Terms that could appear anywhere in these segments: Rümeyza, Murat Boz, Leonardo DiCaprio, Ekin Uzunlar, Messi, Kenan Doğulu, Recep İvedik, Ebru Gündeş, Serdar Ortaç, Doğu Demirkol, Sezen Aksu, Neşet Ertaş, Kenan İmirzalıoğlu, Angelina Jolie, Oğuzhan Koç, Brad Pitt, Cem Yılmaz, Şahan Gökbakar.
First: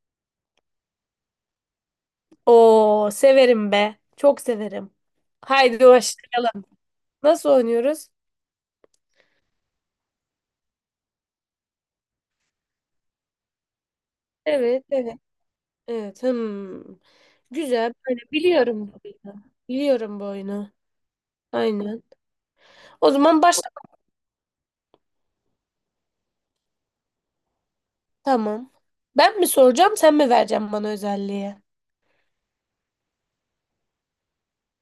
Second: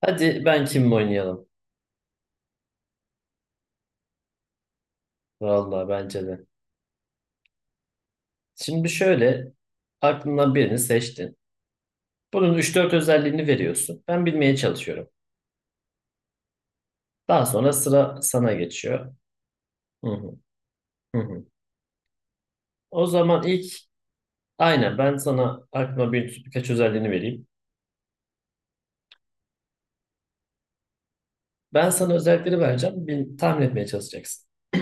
Hadi ben kim oynayalım? Oo, severim be. Çok severim. Haydi Vallahi bence de. başlayalım. Nasıl oynuyoruz? Şimdi şöyle, aklından birini seçtin. Bunun üç dört özelliğini veriyorsun. Ben bilmeye Evet, çalışıyorum. evet. Evet. Hmm. Daha sonra Güzel. Böyle sıra sana biliyorum bu geçiyor. oyunu. Hı Biliyorum bu hı, oyunu. hı hı. Aynen. O O zaman zaman başla. ilk aynen ben sana aklıma birkaç özelliğini vereyim. Tamam. Ben mi soracağım, sen mi vereceksin bana özelliği? Ben sana özellikleri vereceğim. Bir, tahmin etmeye çalışacaksın.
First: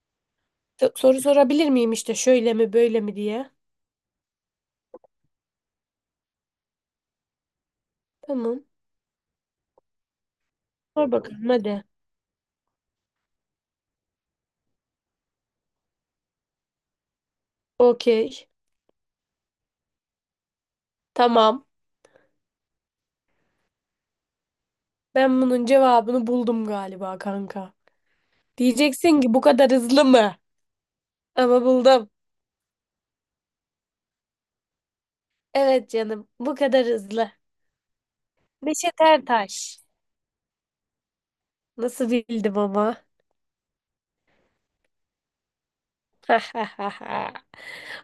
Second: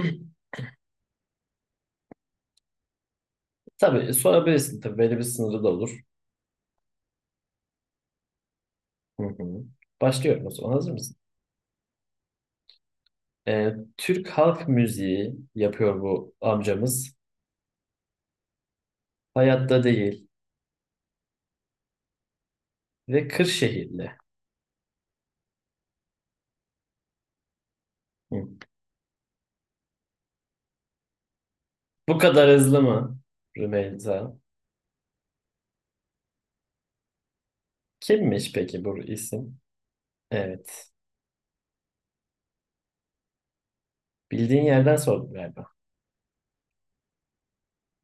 Soru sorabilir miyim işte şöyle mi böyle mi diye. Tabii sorabilirsin, tabii belli bir sınırı da olur. Tamam. Hı hı. Başlıyorum o zaman, hazır Sor mısın? bakalım hadi. Türk halk müziği yapıyor bu amcamız. Okey. Hayatta değil. Tamam. Ve Kırşehirli. Ben bunun cevabını buldum galiba kanka. Hı. Diyeceksin ki bu kadar hızlı mı? Ama buldum. Bu kadar hızlı mı Rümeyza? Evet canım, bu kadar hızlı. Kimmiş peki bu Neşet isim? Ertaş. Evet. Nasıl bildim ama? Bildiğin yerden sordum galiba.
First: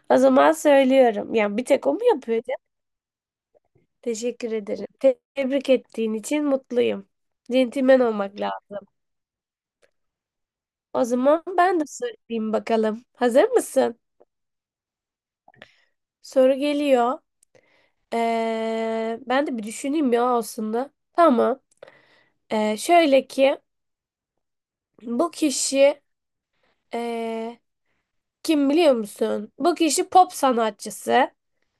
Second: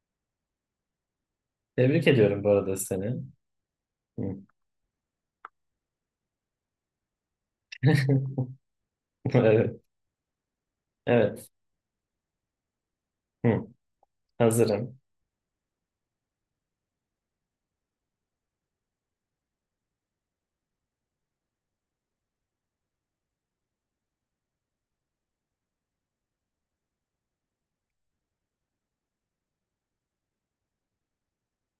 O zaman söylüyorum. Yani bir tek o mu Tebrik yapıyor ediyorum bu canım? arada seni. Hı. Teşekkür ederim. Tebrik ettiğin için mutluyum. Centilmen olmak lazım. Evet. O zaman Evet. ben de sorayım bakalım. Hazır Hı. mısın? Hazırım. Soru geliyor. Ben de bir düşüneyim ya aslında. Tamam. Şöyle ki bu kişi ee, kim biliyor musun? Bu kişi pop sanatçısı.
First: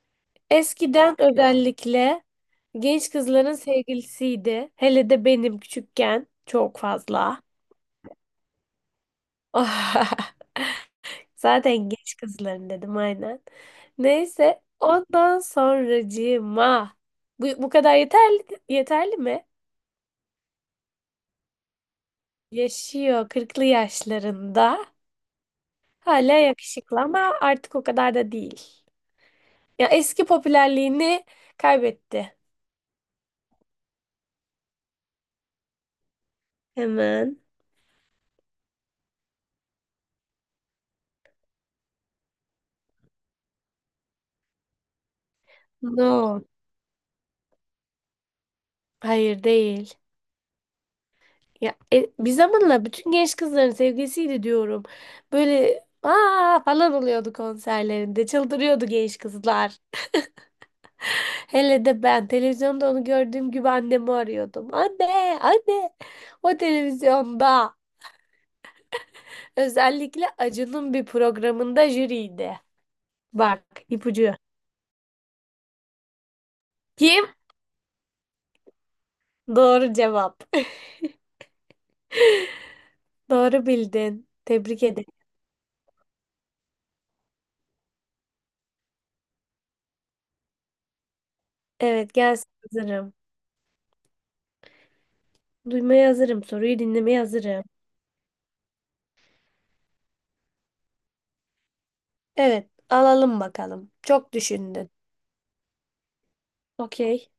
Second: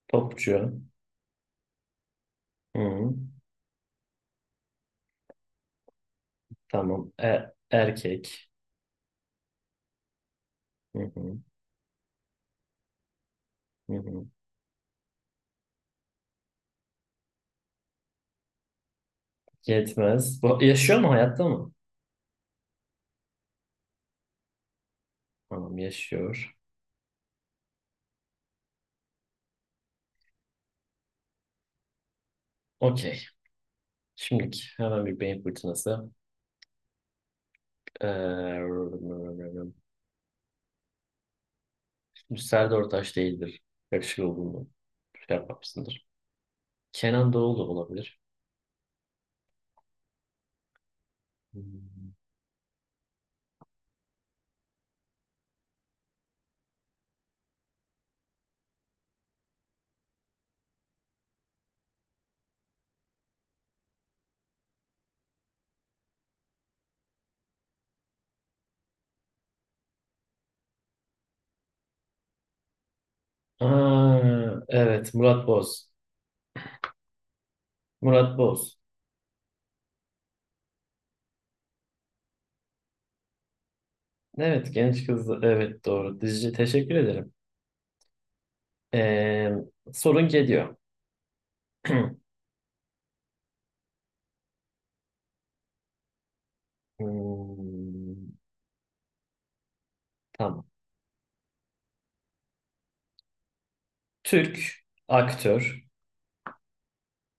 Topçu. Eskiden özellikle genç Hı. kızların sevgilisiydi. Hele de benim küçükken çok Tamam. fazla. Erkek. Hı hı. Zaten genç kızların dedim aynen. Hı hı. Neyse ondan sonracığıma bu kadar yeterli mi? Yetmez. Bu yaşıyor mu? Hayatta mı? Yaşıyor kırklı yaşlarında. Tamam, Hala yaşıyor. yakışıklı ama artık o kadar da değil. Ya eski popülerliğini kaybetti. Okey. Şimdiki hemen bir beyin fırtınası. Hemen. Ee, Serdar Ortaç değildir. Yakışıklı olduğunu şey yapmamışsındır. No. Kenan Doğulu olabilir. Hayır değil. Ya Hmm. e, bir zamanla bütün genç kızların sevgilisiydi diyorum. Böyle aa falan oluyordu konserlerinde. Çıldırıyordu genç kızlar. Hele de ben televizyonda onu gördüğüm gibi annemi arıyordum. Anne, anne. O televizyonda özellikle Acun'un bir programında jüriydi. Bak ipucu. Aa, evet Murat Boz. Kim? Murat Boz. Doğru cevap. Doğru bildin. Evet, Tebrik genç ederim. kız. Evet, doğru. Dizici teşekkür ederim. Ee, sorun geliyor. Evet gelsin hazırım. Duymaya hazırım. Soruyu dinlemeye hazırım. Hmm, tamam. Evet, alalım bakalım. Çok Türk, düşündün. aktör, Okey,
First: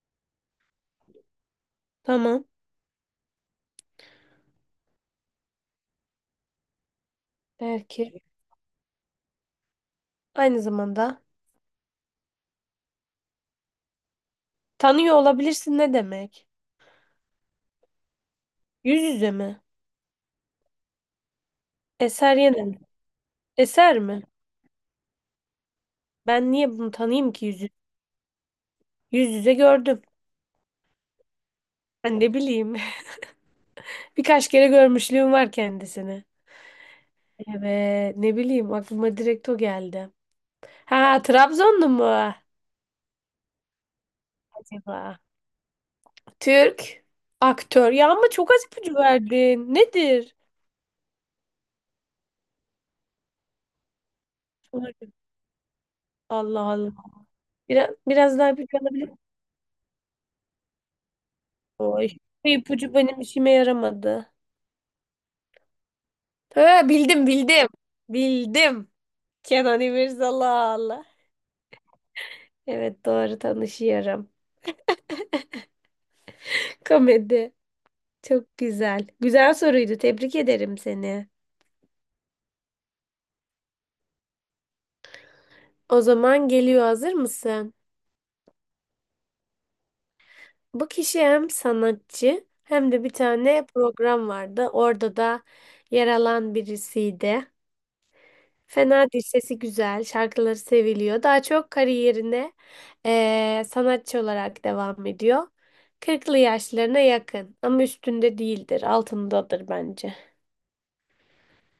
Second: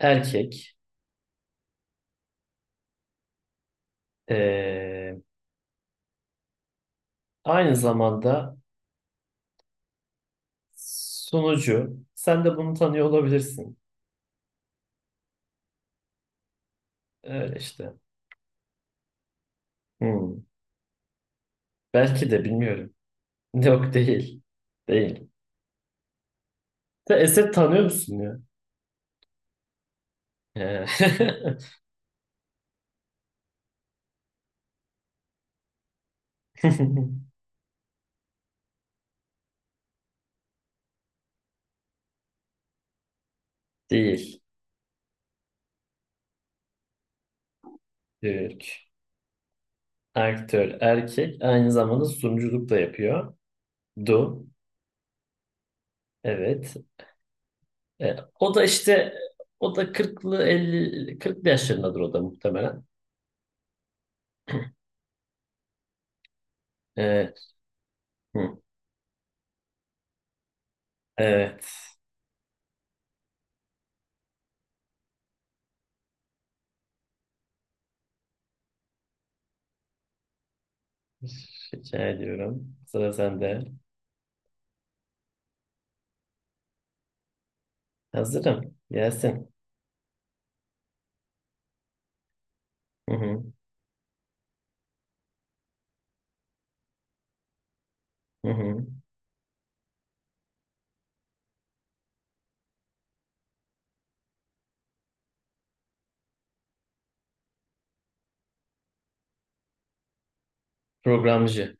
erkek, tamam. ee, aynı Belki zamanda aynı zamanda sunucu. Sen de bunu tanıyor olabilirsin. tanıyor olabilirsin ne demek? Öyle işte. Yüz yüze mi? Hmm. Belki Eser de yine mi? bilmiyorum. Yok, Eser mi? değil. Değil. Ben niye bunu Sen tanıyayım ki Esed yüz yüze? tanıyor musun ya? Yüz yüze gördüm. Ee, Ben ne bileyim. Birkaç kere görmüşlüğüm var kendisini. Evet, ne bileyim aklıma direkt o geldi. Ha, Trabzonlu mu Değil. acaba? Türk aktör. Ya ama çok az Türk. ipucu verdin. Nedir? Aktör, erkek. Aynı zamanda sunuculuk da yapıyor. Du. Umarım. Allah Evet. Allah. Biraz, E, biraz o daha da ipucu alabilir işte miyim? o da kırklı yaşlarındadır Oy. o da Bu muhtemelen. ipucu benim işime yaramadı. Ha, bildim E, bildim. hı, Bildim. Kenan İmirzalıoğlu. evet. Evet doğru tanışıyorum. Komedi. Çok güzel. Güzel soruydu. Tebrik ederim seni. Rica ediyorum. Sıra sende. O zaman geliyor hazır mısın? Hazırım. Gelsin. Bu kişi hem sanatçı hem de bir Hı hı. tane program vardı. Orada da yer alan birisiydi. Hı hı. Fena değil, sesi güzel, şarkıları seviliyor. Daha çok kariyerine sanatçı olarak devam ediyor. Kırklı yaşlarına yakın ama üstünde değildir, altındadır bence. Programcı.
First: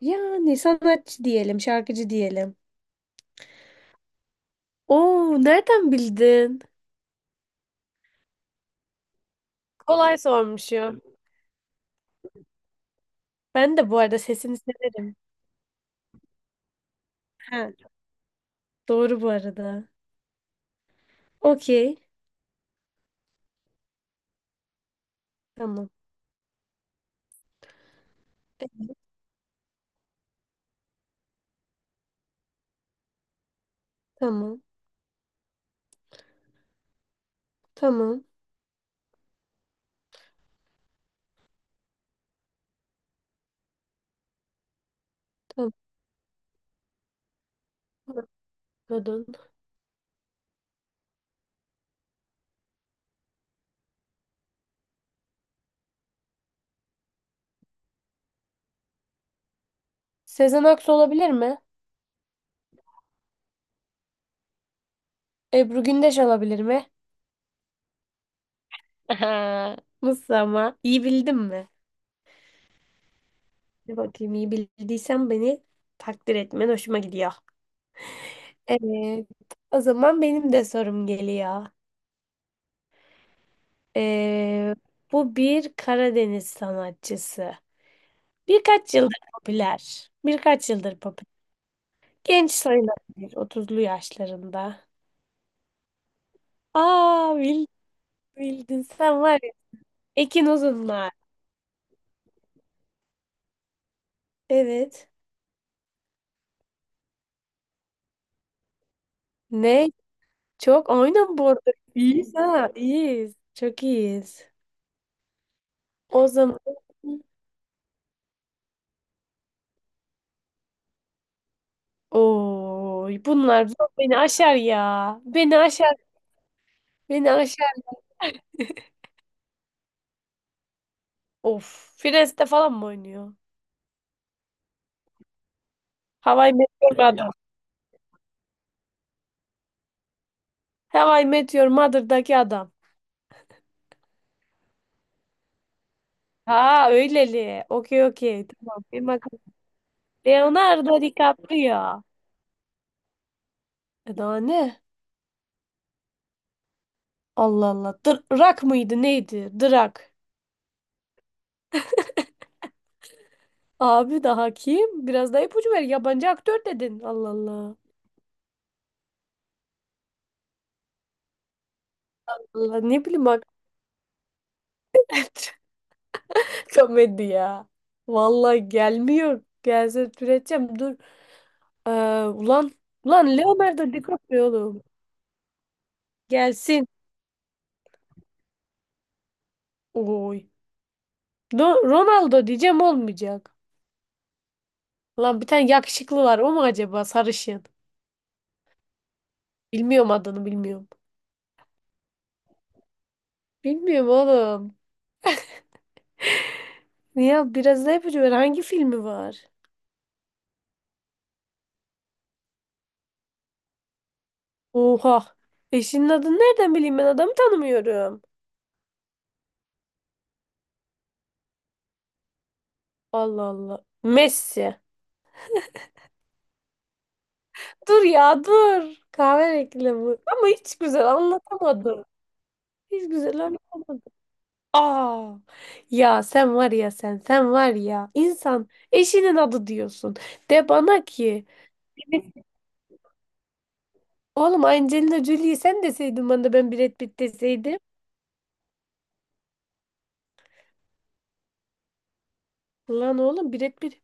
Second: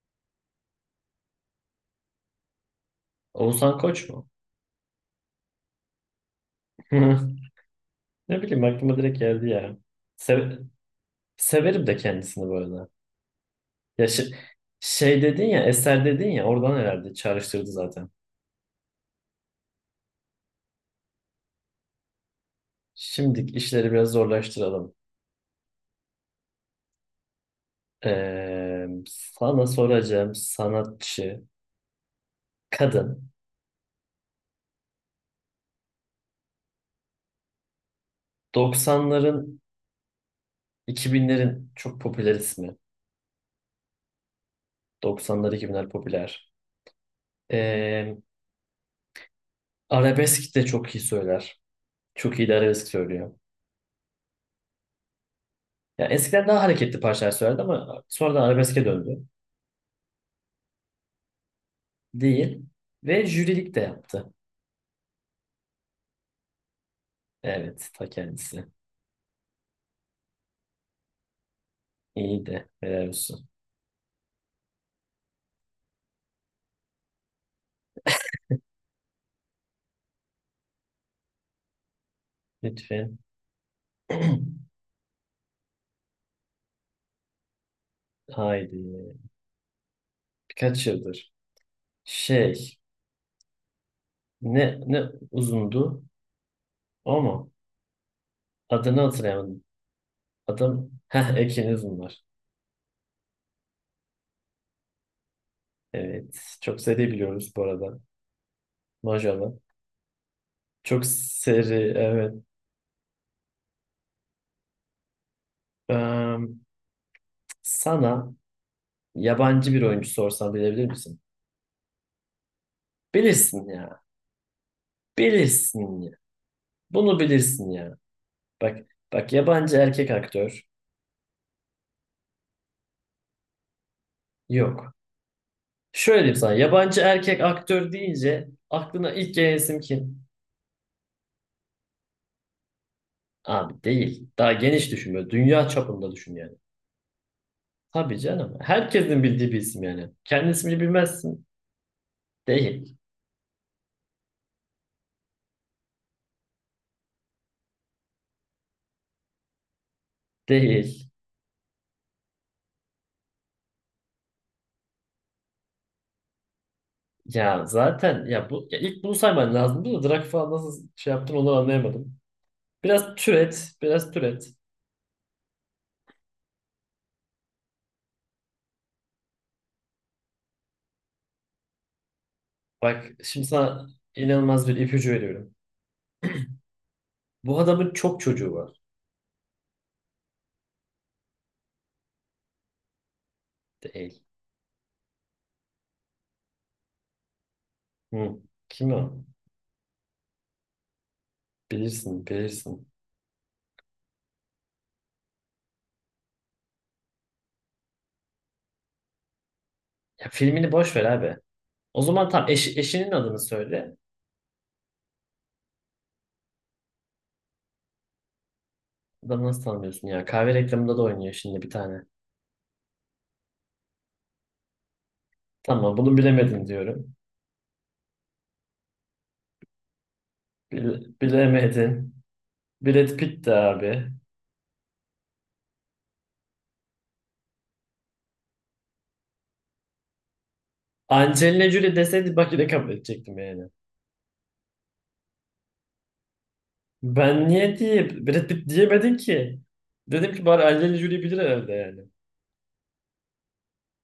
Yani sanatçı diyelim, şarkıcı diyelim. Oğuzhan Koç mu? Oo, nereden bildin? Ne bileyim, aklıma direkt geldi ya. Kolay Sev sormuşum. Severim de kendisini bu arada. Ben de bu Ya arada şi- sesini severim. Şey dedin ya, eser dedin ya, oradan herhalde Ha, çağrıştırdı zaten. doğru bu arada. Okey. Şimdi işleri biraz zorlaştıralım. Tamam. Sana soracağım sanatçı, kadın. Tamam. Tamam. 90'ların, 2000'lerin çok popüler ismi. 90'lar, Tamam. 2000'ler popüler. Ee, Kadın. arabesk de çok iyi söyler. Çok iyi de arabesk söylüyor. Ya eskiden daha hareketli parçalar söylerdi ama sonradan arabeske döndü. Sezen Aksu olabilir mi? Değil. Ve jürilik de yaptı. Ebru Gündeş olabilir mi? Evet, ta kendisi. Aha, nasıl ama? İyi bildim mi? İyi de helal olsun. Bir bakayım iyi bildiysen beni takdir etmen hoşuma gidiyor. Evet. O zaman benim de sorum geliyor. Lütfen. Ee, Bu bir Karadeniz sanatçısı. Birkaç Haydi. yıldır popüler. Birkaç Birkaç yıldır popüler. yıldır. Genç Şey. sayılabilir. Otuzlu Ne yaşlarında. ne uzundu, o Aa mu? bildin, bildin. Adını Sen var ya. hatırlayamadım. Ekin Adam, Uzunlar. heh, Ekin Uzunlar. Evet. Evet. Çok seri biliyoruz bu arada. Maşallah. Ne? Çok Çok oynan bu arada. seri. İyiyiz Evet. ha. İyiyiz. Çok iyiyiz. O Eee, zaman sana yabancı bir oyuncu sorsam bilebilir misin? oy Bilirsin bunlar ya. beni aşar ya. Beni aşar. Bilirsin ya. Bunu Beni bilirsin aşar. ya. Bak bak, yabancı erkek aktör. Of. Friends'te falan mı oynuyor? Yok. Şöyle diyeyim sana. Hawaii Yabancı Meteor adam. erkek aktör deyince aklına ilk gelen isim kim? Hawaii Meteor Mother'daki adam. Abi değil. Daha geniş düşün böyle. Dünya çapında düşün yani. Ha öyleli. Okey Tabii okey. canım. Tamam. Benim Herkesin aklım- bildiği bir isim yani. Kendi ismini Leonardo bilmezsin. DiCaprio. Değil. E daha ne? Allah Allah. Drak mıydı neydi? Drak. Değil. Abi daha kim? Biraz daha ipucu ver. Yabancı aktör dedin. Allah Ya Allah. zaten ya bu, ya ilk bunu sayman lazımdı da Drak falan nasıl şey yaptın onu anlayamadım. Allah ne bileyim bak. Biraz türet. Komedi ya. Vallahi gelmiyor. Gelse türeteceğim. Dur. Ee, Ulan Bak, ulan şimdi sana Leonardo DiCaprio inanılmaz bir oğlum. ipucu veriyorum. Gelsin. Bu adamın çok çocuğu var. Oy. Ronaldo diyeceğim olmayacak. Değil. Lan bir tane yakışıklı var. O mu acaba sarışın? Hı. Kim o? Bilmiyorum adını bilmiyorum. Bilirsin. Bilmiyorum oğlum. Ya biraz ne ipucu ver. Hangi filmi var? Ya filmini boş ver abi. O zaman eşinin adını söyle. Oha. Eşinin adını nereden bileyim ben adamı tanımıyorum. Adamı nasıl tanımıyorsun ya? Kahve reklamında da oynuyor şimdi bir tane. Allah Allah. Messi. Tamam, bunu bilemedin diyorum. Dur ya dur. Kahve reklamı. Ama hiç güzel anlatamadım. Bilemedin. Hiç Brad güzel Pitt de anlamadım. abi. Aa, ya sen var ya sen var ya insan eşinin adı diyorsun. De bana ki Angelina Jolie deseydi bak yine kabul edecektim yani. oğlum Angelina Jolie'yi sen deseydin bana da ben Brad Pitt Ben niye deseydim. diye Brad Pitt diyemedin ki? Dedim ki bari Angelina Jolie bilir herhalde yani. Lan oğlum Brad Pitt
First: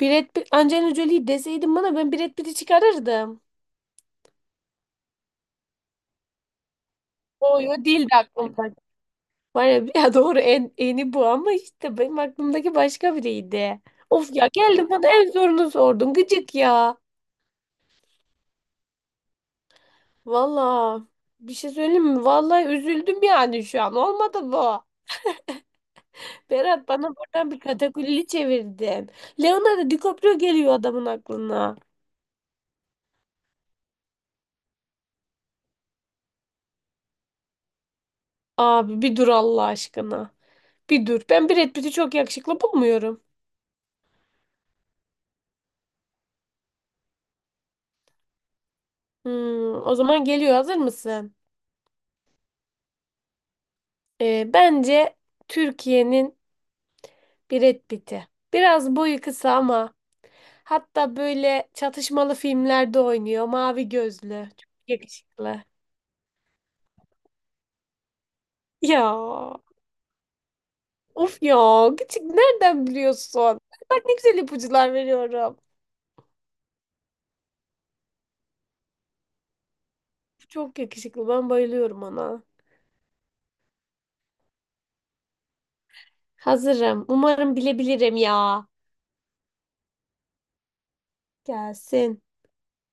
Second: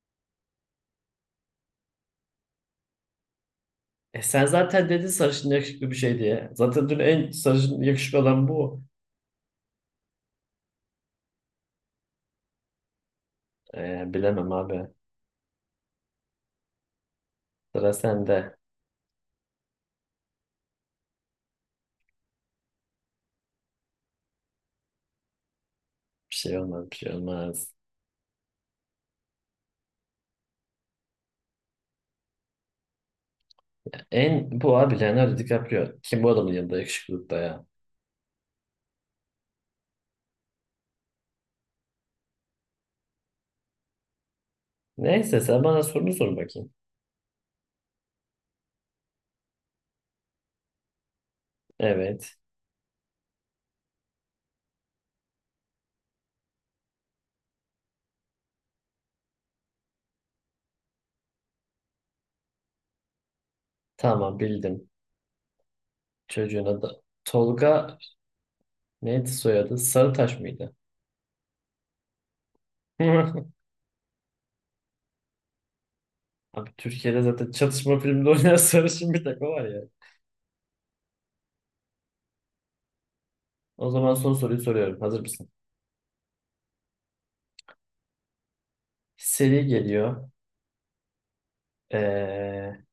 Brad Pitt Angelina Jolie'yi deseydin bana ben Brad Pitt'i çıkarırdım. E sen zaten dedin sarışın yakışıklı bir şey diye. Zaten dün en O yo sarışın değildi yakışıklı olan aklımda. bu. Var ya, ya doğru en eni bu ama işte benim aklımdaki başka biriydi. E, Of ya bilemem abi. geldim bana en zorunu sordun gıcık ya. Sıra sende. Valla bir şey söyleyeyim mi? Vallahi üzüldüm yani şu an. Olmadı bu. Berat Bir şey bana buradan bir olmaz. katakulli çevirdin. Leonardo DiCaprio geliyor adamın aklına. En bu abi Leonardo DiCaprio. Kim bu adamın yanında yakışıklılıkta ya. Abi bir dur Allah aşkına. Bir dur. Ben Brad Pitt'i çok yakışıklı bulmuyorum. Neyse sen bana sorunu sor bakayım. O zaman geliyor. Hazır mısın? Evet. Bence Türkiye'nin Brad Pitt'i. Biraz boyu kısa ama hatta böyle çatışmalı filmlerde oynuyor. Mavi Tamam, gözlü. Çok bildim. yakışıklı. Çocuğun adı Tolga, Ya. neydi soyadı? Sarıtaş mıydı? Of ya. Küçük nereden biliyorsun? Bak ne güzel ipuçlar veriyorum. Abi Türkiye'de zaten çatışma filminde oynayan sarışın bir takı var ya. Çok yakışıklı. Ben bayılıyorum ona. O zaman son soruyu soruyorum. Hazır mısın? Hazırım. Umarım bilebilirim ya. Seri geliyor. Gelsin. Ee,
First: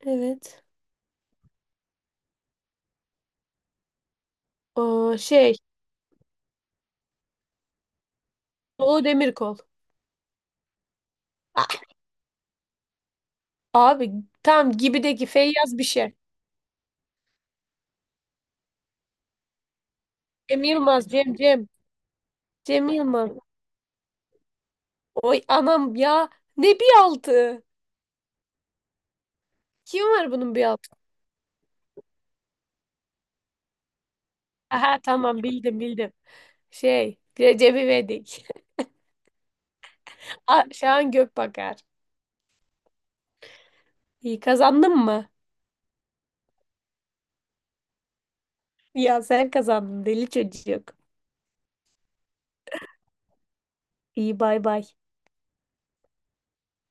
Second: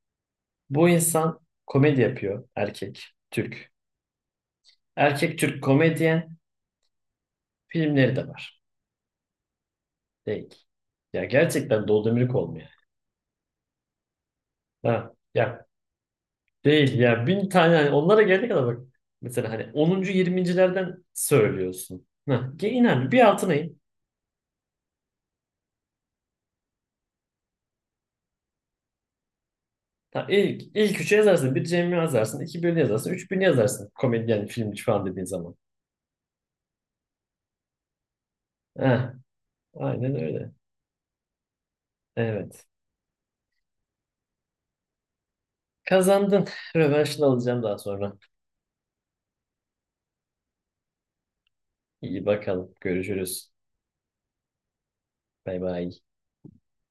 Evet. bu insan komedi yapıyor. Erkek. Türk. Aa, Erkek şey. Türk komedyen. Filmleri de var. Doğu Demirkol. Değil. Ya Ah, gerçekten Doğu Demirkol mu ya? abi tam Ha. gibideki Ya Feyyaz bir şey. değil ya, bin tane hani onlara gelene kadar bak. Mesela hani onuncu, Cem yirmincilerden Yılmaz. Cem. söylüyorsun. Ha, Cem inan bir Yılmaz. altına in. Oy anam ya. Ne bir altı. Kim var bunun bir altı? İlk üçü yazarsın. Bir Cem'i yazarsın. İki birini yazarsın. Üç birini yazarsın. Komedyen, filmci Aha falan dediğin tamam zaman. bildim bildim. Şey. Recep İvedik. Heh, aynen öyle. Ah, Şahan Gökbakar. Evet. İyi kazandın mı? Kazandın. Rövanşını alacağım daha sonra. Ya sen kazandın deli çocuk. İyi bakalım. Görüşürüz. İyi bay bay. Bay bay.